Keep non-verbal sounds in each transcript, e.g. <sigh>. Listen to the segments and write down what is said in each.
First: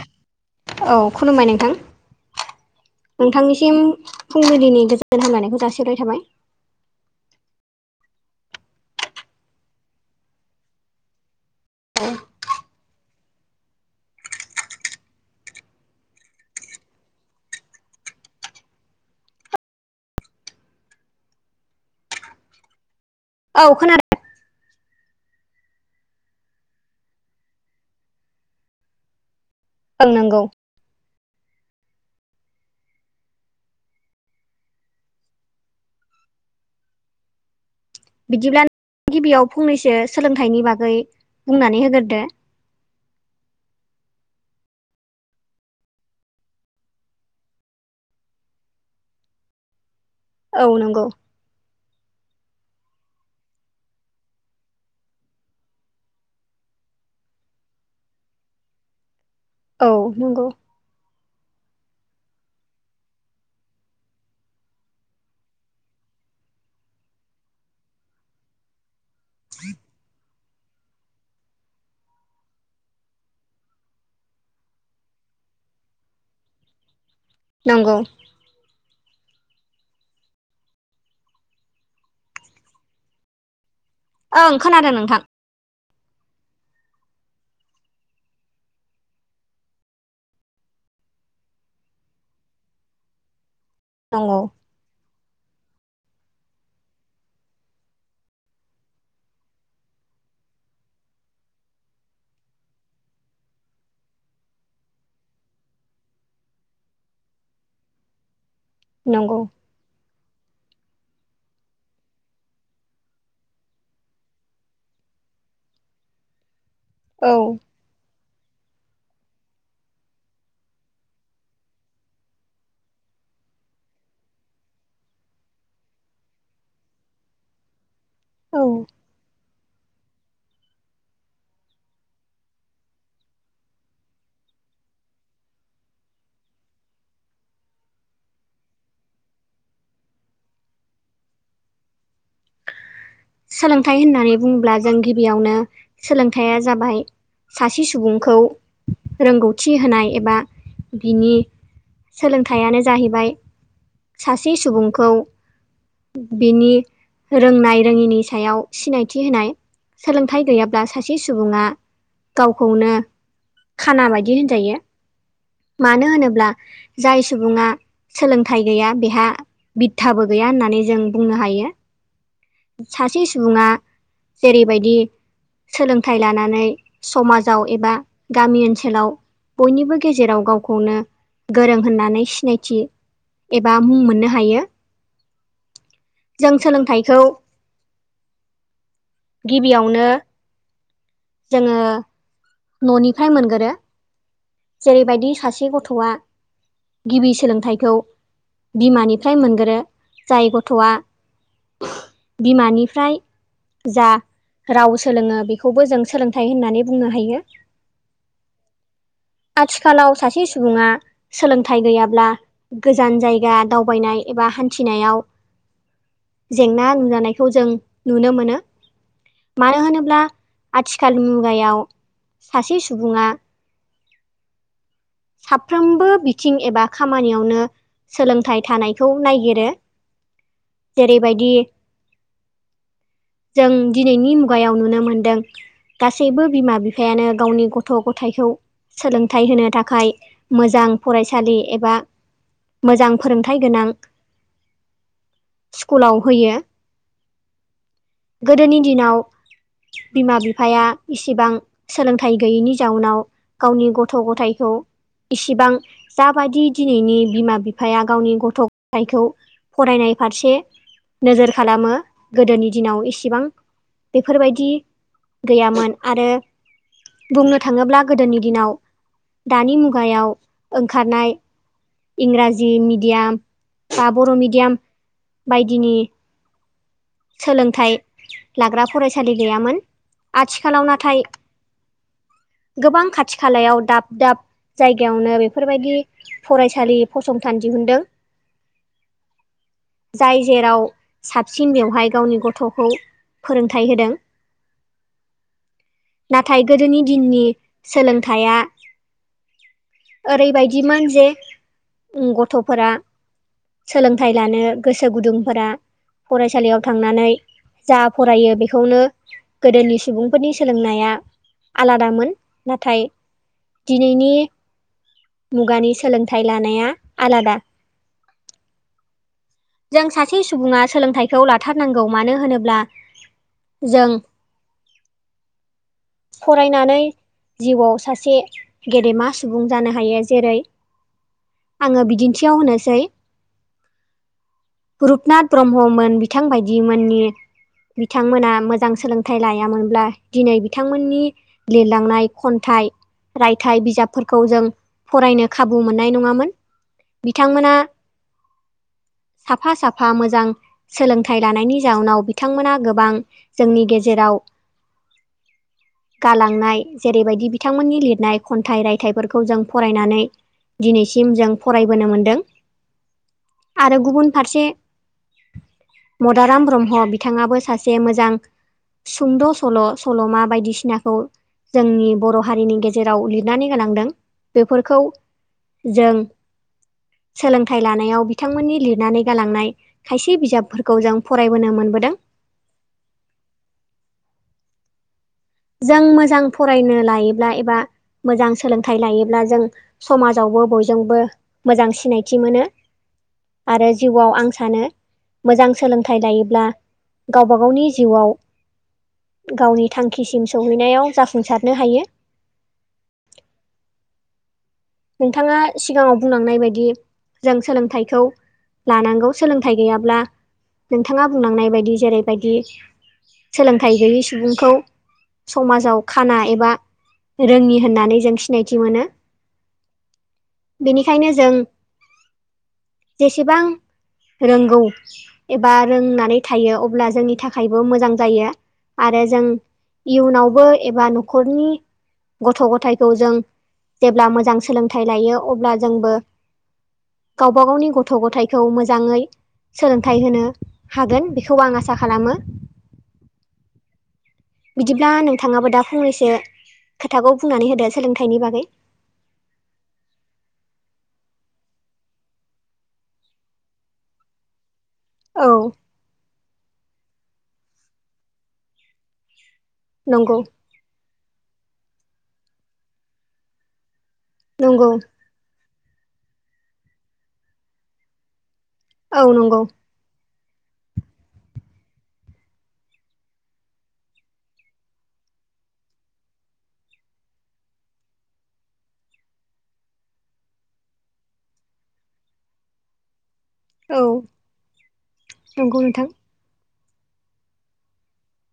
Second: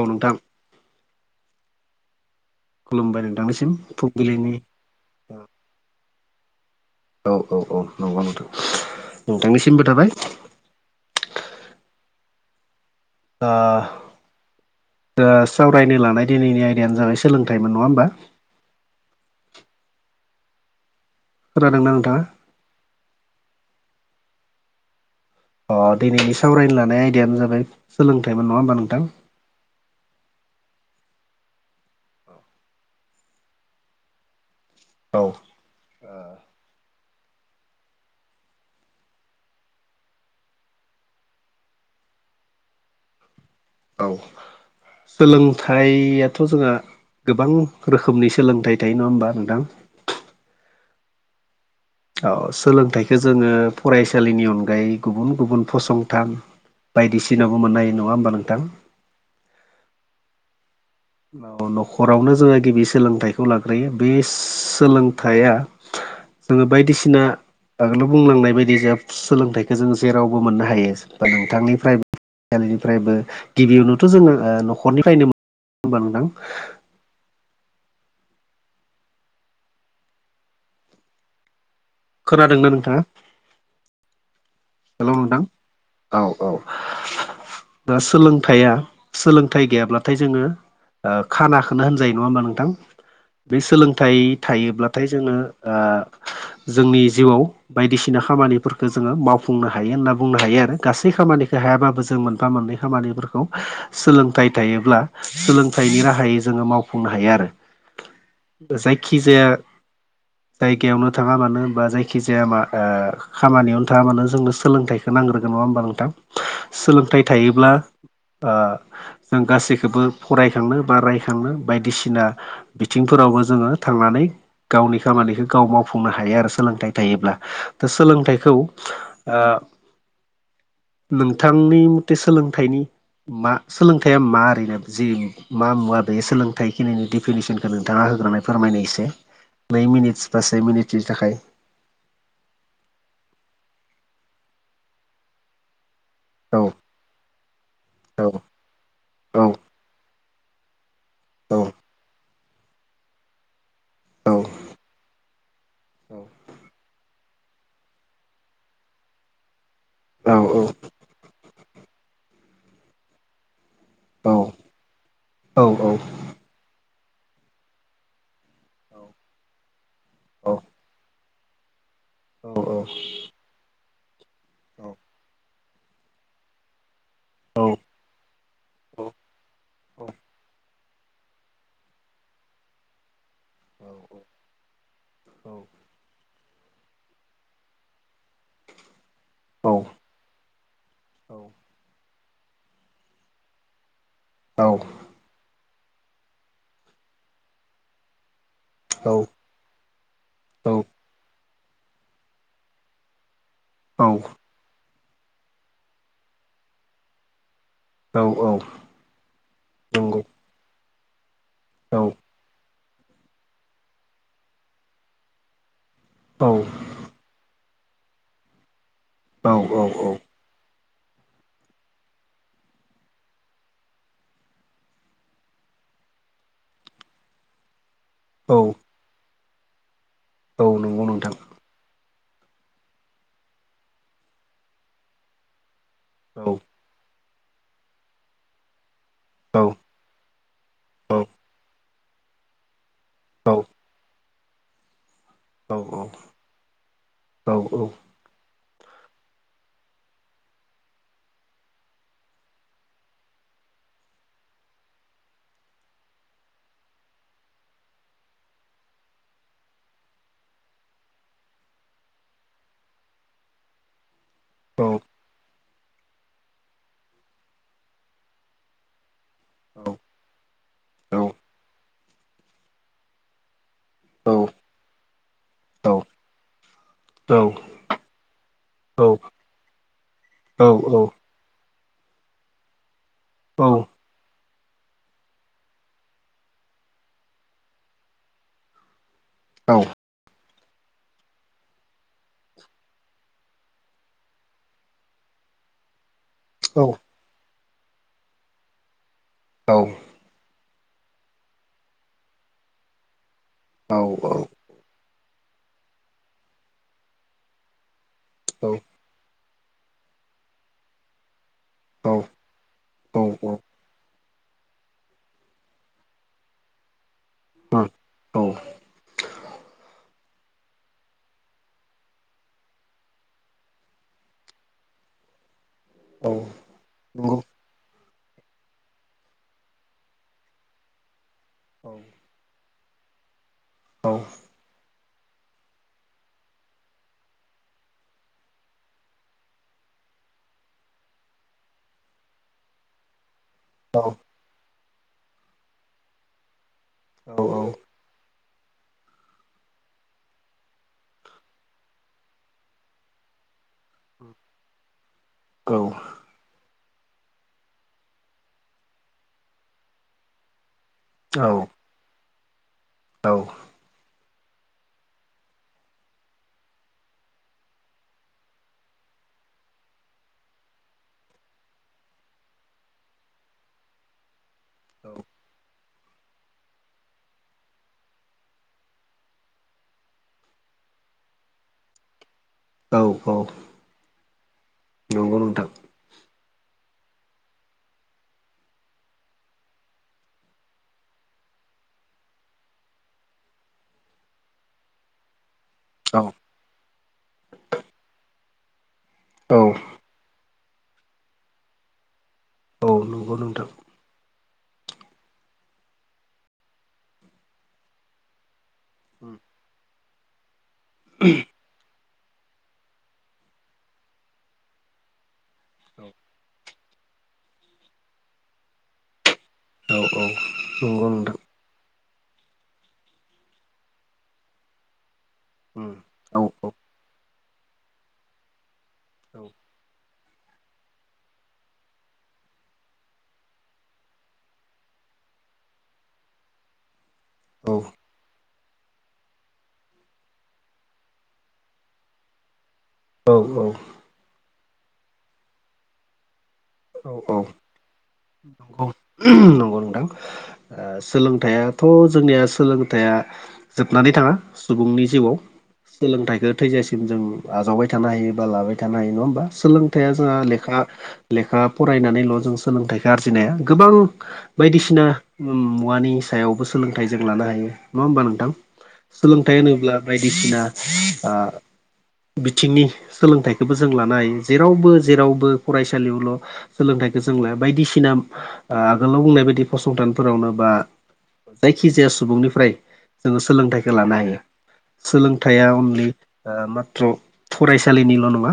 औ नोंथां। औ खुलुमबाय नोंथां। नोंथांनिसिम फुंबिलिनि गोजोन हामलायनायखौ जासिहरनाय थाबाय। औ औ औ नंगौ नोंथां। नोंथांनिसिमबो थाबाय। औ। ओ दा सावरायनो लानाय दिनैनि आयदायानो जाबाय सोलोंथाइमोन नङा होमबा? खोनादों ना नोंथाङा? औ खोनादों। अ दिनैनि सावरायनो लानाय आयदायानो जाबाय सोलोंथाइमोन नङा होमबा नोंथां? ओं नोंगौ। औ। ओ बिदिब्ला गिबियाव फंनैसो सोलोंथाइनि बागै बुंनानै होगोरदो। औ। सोलोंथाइयाथ' जोंहा गोबां रोखोमनि सोलोंथाइ थायो नङा होमबा नोंथां? औ नंगौ। औ सोलोंथाइखौ जोङो फरायसालिनि अनगायै गुबुन गुबुन फसंथान बायदिसिनायावबो मोननो हायो नङा होमबा नोंथां? औ नंगौ। औ न'खरावनो जोङो गिबि सोलोंथाइखौ लाग्रोयो बि सोलोंथाइया जोङो बायदिसिना आगोलाव बुंलांनाय बायदि जा सोलोंथाइखौ जोङो जेराव बो मोननो हायो बा नोंथांनिफ्राय निफ्रायबो गिबियावनोथ' जोङो आ न'खरनिफ्रायनो मो होमबा नोंथां नंगौ। खोनादोंना नोंथाङा? ओं खोनादों नोंथां। औ औ। दा सोलोंथाइया, सोलोंथाइ गैयाब्लाथाय जोङो खानाखौनो होनजायो नङा होमबा नोंथां? बे सोलोंथाइ नंगौ थायोब्ला थाय जोङो ओ जोंनि जिउआव बायदिसिना खामानिफोरखौ जोङो माव मावफुंनो हायो होनना बुंनो हायो आरो। गासै खामानिखौ हायाबाबो जों मोनफा मोननै खामानिफोरखौ। सोलोंथाइ थायोब्ला सोलोंथाइनि राहायै जोङो मावफुंनो हायो आरो। नंगौ जायखिजाया जायगायावनो थाङा मानो बा जायखि जाया मा आ खामानियावनो थाङा मानो जोंनो सोलोंथाइखौ नांग्रोगोन नङा होमबा नोंथां? सोलोंथाइ औ थायोब्ला आ जों गासैखौबो फरायखांनो बा रायखांनो बायदिसिना बिथिंफोरावबो जोङो थांनानै गावनि खामानिखौ गाव मावफुंनो हायो आरो सोलोंथाइ थायोब्ला। दा सोलोंथाइखौ औ ओ नोंथांनि मथे सोलोंथाइनि मा सोलोंथाइया मा ओैरैनो जे मा मुवा बे सोलोंथाइ खिनि डिफिनिसनखौ नोंथाङा होग्रोना फोरमायनाय इसे। नै मिनिट बा से मिनिट नि थाखाय सोलोंथाइ होननानै बुङोब्ला जों गिबियावनो सोलोंथाइया औ जाबाय सासे औ सुबुंखौ औ रोंगौथि होनाय एबा बिनि औ सोलोंथायाइयानो जाहैबाय सासे सुबुंखौ बिनि रोंनाय रोङिनि सायाव सिनायथि होनाय औ सोलोंथाइ गैयाब्ला सासे सुबुङा गावखौनो खाना बायदि होनजायो। मानो होनोब्ला जाय सुबुङा सोलोंथाइ गैया बेहा बिध्दाबो गैया होननानै जों बुंनो हायो। औ सासे सुबुङा औ जेरैबायदि सोलोंथाइ लानानै समाजाव एबा गामि ओनसोलाव बयनिबो गेजेराव गावखौनो गोरों होननानै सिनायथि एबा मुं मोननो हायो जों सोलोंथाइखौ गिबियावनो जोङो न'निफ्राय मोनगोरो। बेबायदि सासे गथ'आ गिबि सोलोंथाइखौ बिमानिफ्राय मोनगोरो जाय गथ'आ बिमानिफ्राय जा राव सोलोङो बेखौबो जों सोलोंथाइ होननानै बुंनो हायो औ औ आथिखालाव नंगौ सासे सुबुङा सोलोंथाइ गैयाब्ला गोजान जायगा दावबायनाय एबा हान्थिनायाव <inaudible> जेंना नुजानायखौ जों नुनो मोनो। औ मानो होनोब्ला आथिखाल मुगायाव सासे सुबुङा साफ्रोमबो बिथिं एबा खामानियावनो औ सोलोंथाइ थानायखौ नायगिरो औ नंगौ नोंथां जेरैबायदि <inaudible> जों दिनैनि मुगायाव नुनो मोनदों गासैबो औ बिमा बिफायानो गावनि गथ' गथाइखौ सोलोंथाइ होनो औ थाखाय मोजां फरायसालि एबा मोजां औ फोरोंथाइ औ गोनां औ स्कुलाव होयो औ गोदोनि दिनाव बिमा बिफाया इसेबां सोलोंथाइ गैयैनि जाउनाव गावनि गथ' गथाइखौ इसिबां जाबादि दिनैनि बिमा बिफाया गावनि गथ' गथायखौ फरायनाय फारसे नोजोर खालामो गोदोनि दिनाव एसेबां बेफोरबायदि गैयामोन आरो बुंनो थाङोब्ला गोदोनि दिनाव दानि मुगायाव ओंखारनाय इंराजि मिडियाम बा बर' मिडियाम बायदिनि सोलोंथाइ लाग्रा फरायसालि गैयामोन। आथिखालाव नाथाय गोबां खाथि खालायाव दाब दाब जायगायावनो बेफोरबायदि फरायसालि फसंथान दिहुनदों। औ जाय जेराव साबसिन बेवहाय गावनि गथ'खौ फोरोंथाइ होदों। नाथाय गोदोनि दिननि सोलोंथाइया औ। ओरैबायदिमोन जे गथ'फोरा सोलोंथाइ लानो गोसो गुदुंफोरा फरायसालियाव थांनानै जा फरायो बेखौनो गोदोनि सुबुंफोरनि सोलोंनाया आलादामोन नाथाय औ दिनैनि मुगानि सोलोंथाइ लानाया आलादा जों सासे सुबुङा सोलोंथाइखौ लाथारनांगौ मानो होनोब्ला जों औ फरायनानै नंगौ औ जिउआव सासे गेदेमा सुबुं जानो हायो जेरै औ आङो बिदिन्थियाव होनोसै औ रुपनाथ ब्रह्ममोन बिथांबायदिमोननि बिथांमोना मोजां सोलोंथाइ लायामोनब्ला दिनै बिथांमोननि लिरलांनाय खन्थाइ रायथाइ औ बिजाबफोरखौ जों फरायनो खाबु मोननाय नङामोन बिथांमोना साफा साफा मोजां सोलोंथाइ लानायनि जाउनाव बिथांमोना गोबां जोंनि गेजेराव औ। गालांनाय जेरैबायदि बिथांमोननि लिरनाय खन्थाइ रायथाइफोरखौ जों फरायनानै दिनैसिम जों फरायबोनो मोनदों। औ। आरो गुबुन फारसे मदाराम ब्रह्म बिथाङाबो सासे मोजां सुंद' सल' सल'मा बायदिसिनाखौ जोंनि बर' हारिनि गेजेराव लिरनानै गालांदों बेफोरखौ जों सोलोंथाइ लानायाव बिथांमोननि लिरनानै गालांनाय खायसे बिजाबफोरखौ जों फरायबोनो मोनबोदों। औ औ। नंगौ नोंथां। जों मोजां फरायनो लायोब्ला एबा मोजां सोलोंथाइ लायोब्ला जों समाजावबो बयजोंबो मोजां सिनायथि मोनो। आरो जिउआव आं सानो मोजां औ सोलोंथाइ लायोब्ला गावबा गावनि जिउआव औ गावनि थांखिसिम सौहैनायाव जाफुंसारनो हायो। औ नंगौ नोंथां। नोंथाङा सिगाङाव बुंलांनाय बायदि जों सोलोंथाइखौ लानांगौ सोलोंथाइ गैयाब्ला नोंथाङा बुंलांनाय बायदि जेरैबायदि सोलोंथाइ गैयै सुबुंखौ समाजाव खाना एबा रोङि होननानै जों सिनायथि मोनो। औ औ। नंगौ बेनिखायनो नोंथां जों जेसेबां रोंगौ एबा औ रोंनानै औ थायो अब्ला जोंनि थाखायबो मोजां जायो आरो जों इयुनावबो एबा न'खरनि गथ' गथायखौ जों जेब्ला मोजां सोलोंथाइ लायो अब्ला जोंबो गावब गावनि गथ' गथाय खौ मोजाङै सोलोंथाइ होनो हागोन बेखौ आं आसा खालामो। औ औ। बिदिब्ला नोंथाङाबो दा फंनैसो औ खोथाखौ बुंनानै होदो सोलोंथाइनि बागै। उम नंगौ नोंथां। सोलोंथाइयाथ' जोंनिया सोलोंथाइया जोबनानै थाङा। सुबुंनि जिउआव औ सोलोंथाइखौ थैजासिम जों आजावबाय थानो हायो बा लाबाय थानो हायो नङा होमबा? सोलोंथाइया जोंहा नंगौ लेखा लेखा फरायनानैल' जों सोलोंथाइखौ आरजिनो हाया। गोबां नंगौ बायदिसिना उम मुवानि सायावबो सोलोंथाइ जों लानो हायो नङा होमबा नोंथां? औ नंगौ सोलोंथाइ होनोब्ला बायदिसिना आ बिथिंनि सोलोंथाइखौबो जों लानो हायो। जेरावबो जेरावबो फरायसालियावल' सोलोंथाइखौ जों लाया बायदिसिना आगोलाव बुंनाय बायदि फसंथानफोरावनो बा जायखिजाया सुबुंनिफ्राय जोङो सोलोंथाइखौ औ लानो हायो। सोलोंथाइया नंगौ नोंथां अनलि ओ माथ्र' फरायसालिनिल' नङा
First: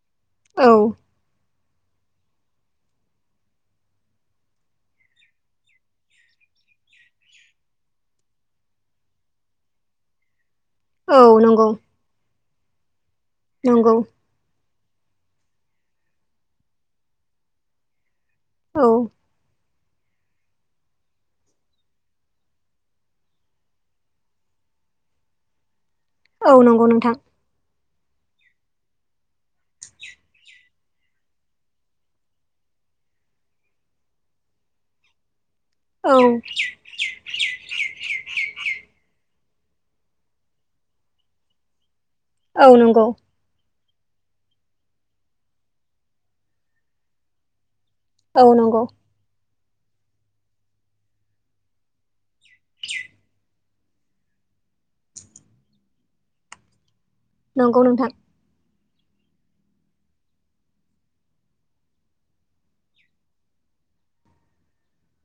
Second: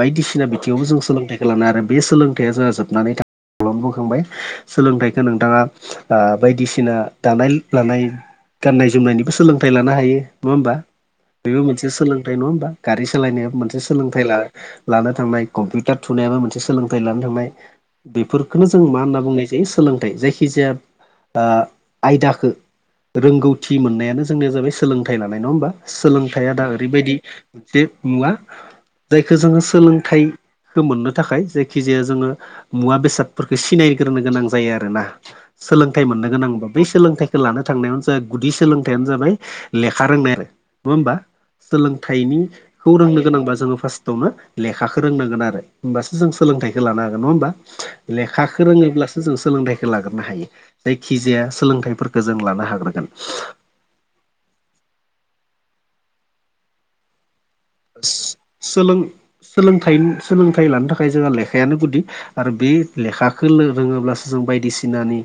बायदिसिना औ बिथिङावबो जों सोलोंथाइखौ लानो आरो बे सोलोंथाइया जोंहा जोबनानै थाङ खालामबोखांबाय सोलोंथाइखौ नोंथाङा बायदिसिना दानाय लुनाय गाननाय जोमनायनिबो सोलोंथाइ लानो हायो नङा होमबा? औ बेबो नंगौ मोनसे सोलोंथाइ नङा होमबा गारि सालायनाय मोनसे नंगौ सोलोंथाइ ला लानो थांनाय कम्पिउटार थुनायाबो मोनसे सोलोंथाइ लानो थांनाय। बेफोरफोरखौनो जों औ मा होनना बुंनाय जायो सोलोंथाइ। जायखिजाया ओ आयदाखौ रोंगौथि मोननायानो जोंनिया जाबाय सोलोंथाइ लानाय नङा होमबा? सोलोंथाइया औ दा नंगौ ओरैबायदि नोंथां मोनसे मुवा जायखौ जोङो सोलोंथाइखौ मोननो थाखाय जाय जायखिजाया जोङो मुवा बेसादफोरखौ सिनायग्रोनो गोनां जायो आरोना। सोलोंथाइ औ मोननो गोनांबा बै सोलोंथाइखौ लानो थांनायानो जाय गुदि सोलोंथाइयानो जाबाय लेखा रोंनाय आरो। नङा होमबा? औ सोलोंथाइनिखौ नंगौ रोंनो गोनांबा जोङो फार्स्टआवनो लेखाखौ रोंनांगोन आरो। होमबासो जों सोलोंथाइखौ लानो हागोन। नङा होमबा? औ लेखाखौ नंगौ रोङोब्लासो जों सोलोंथाइखौ लाग्रोनो हायो। जायखिजाया सोलोंथाइफोरखौ जों लानो हाग्रोगोन। <inaudible> नंगौ नोंथां। सोलों- सोलोंथाइ सोलोंथाइ लानो थाखाय जोंहा लेखायानो गुदि। आरो बे लेखाखौ रोङोब्लासो जों बायदिसिनानि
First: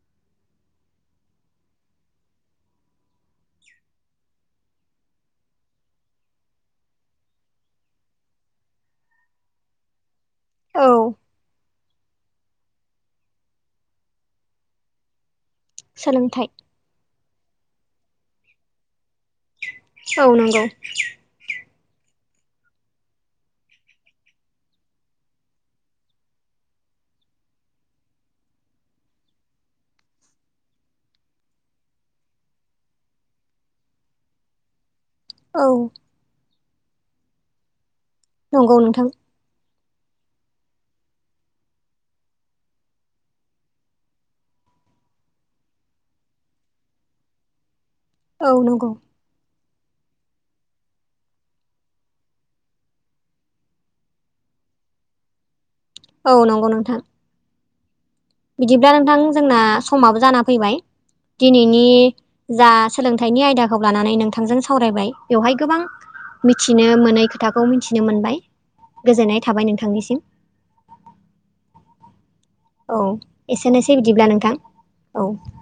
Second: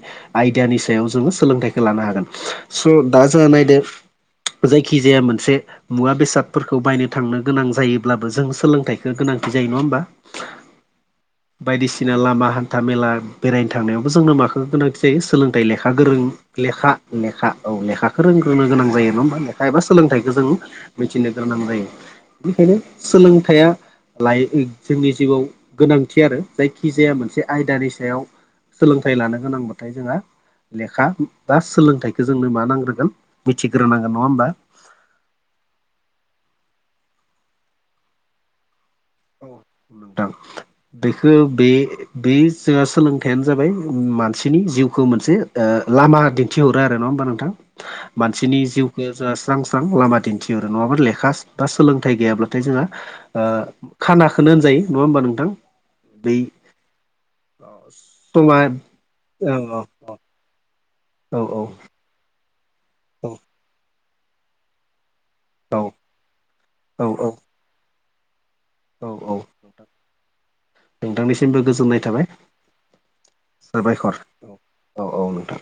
आयदानि सायाव जोङो सोलोंथाइखौ लानो हागोन। स' दा जोंहा नायदो जायखिजाया मोनसे मुवा बेसादफोरखौ बायनो थांनो गोनां जायोब्लाबो जों सोलोंथाइखौ गोनांथि जायो। नङा होमबा? औ बायदिसिना लामा हान्था- मेला बेरायनो थांनायावबो जोंनो माखौ गोनांथि सोलोंथाइ लेखा गोरों सोलोंथाइ लेखा लेखा औ लेखाखौ रोंग्रोनो गोनां जायो नङा होमबा? एबा औ सोलोंथाइखौ जों नंगौ मिथिनो गोनां जायो बेनिखायनो सोलोंथाइया लाइक जोंनि जिउआव गोनांथि आरो जायखिजाया मोनसे आयदानि सायाव सोलोंथाइ लानो गोनांबाथाय जोंहा लेखा बा सोलोंथाइखौ जोंनो मा नांग्रोगोन मिथिग्रोनांगोन नङा होमबा? औ नंगौ नोंथां। औ नोंथां। बेखौ बे बे जोंहा सोलोंथायआनो जाबाय मानसिनि जिउखौ मोनसे ओ लामा दिन थिहरो आरो नङा होमबा नोंथां औ मानसिनि नंगौ जिउखौ जोंहा स्रां स्रां लामा दिन्थिहरो नङाबा लेखा बा सोलोंथाइ गैयाब्लाथाय जोंहा ओ खानाखोनो होनजायो नङा होमबा नोंथां? औ नंगौ नोंथां। दस <unintelligible> बिदिब्ला नोंथां जोंना समाबो जाना फैबाय औ दिनैनि जा औ सोलोंथाइनि आयदाखौ लानानै नोंथांजों सावरायबाय बेवहाय गोबां मिथिनो औ मोनै खोथा खौ मिथिनो मोनबाय औ औ गोजोननाय थाबाय नोंथांनिसिम नोंथांनिसिमबो गोजोननाय थाबाय औ एसेनोसै साबायखर बिदिब्ला नोंथां औ औ नोंथां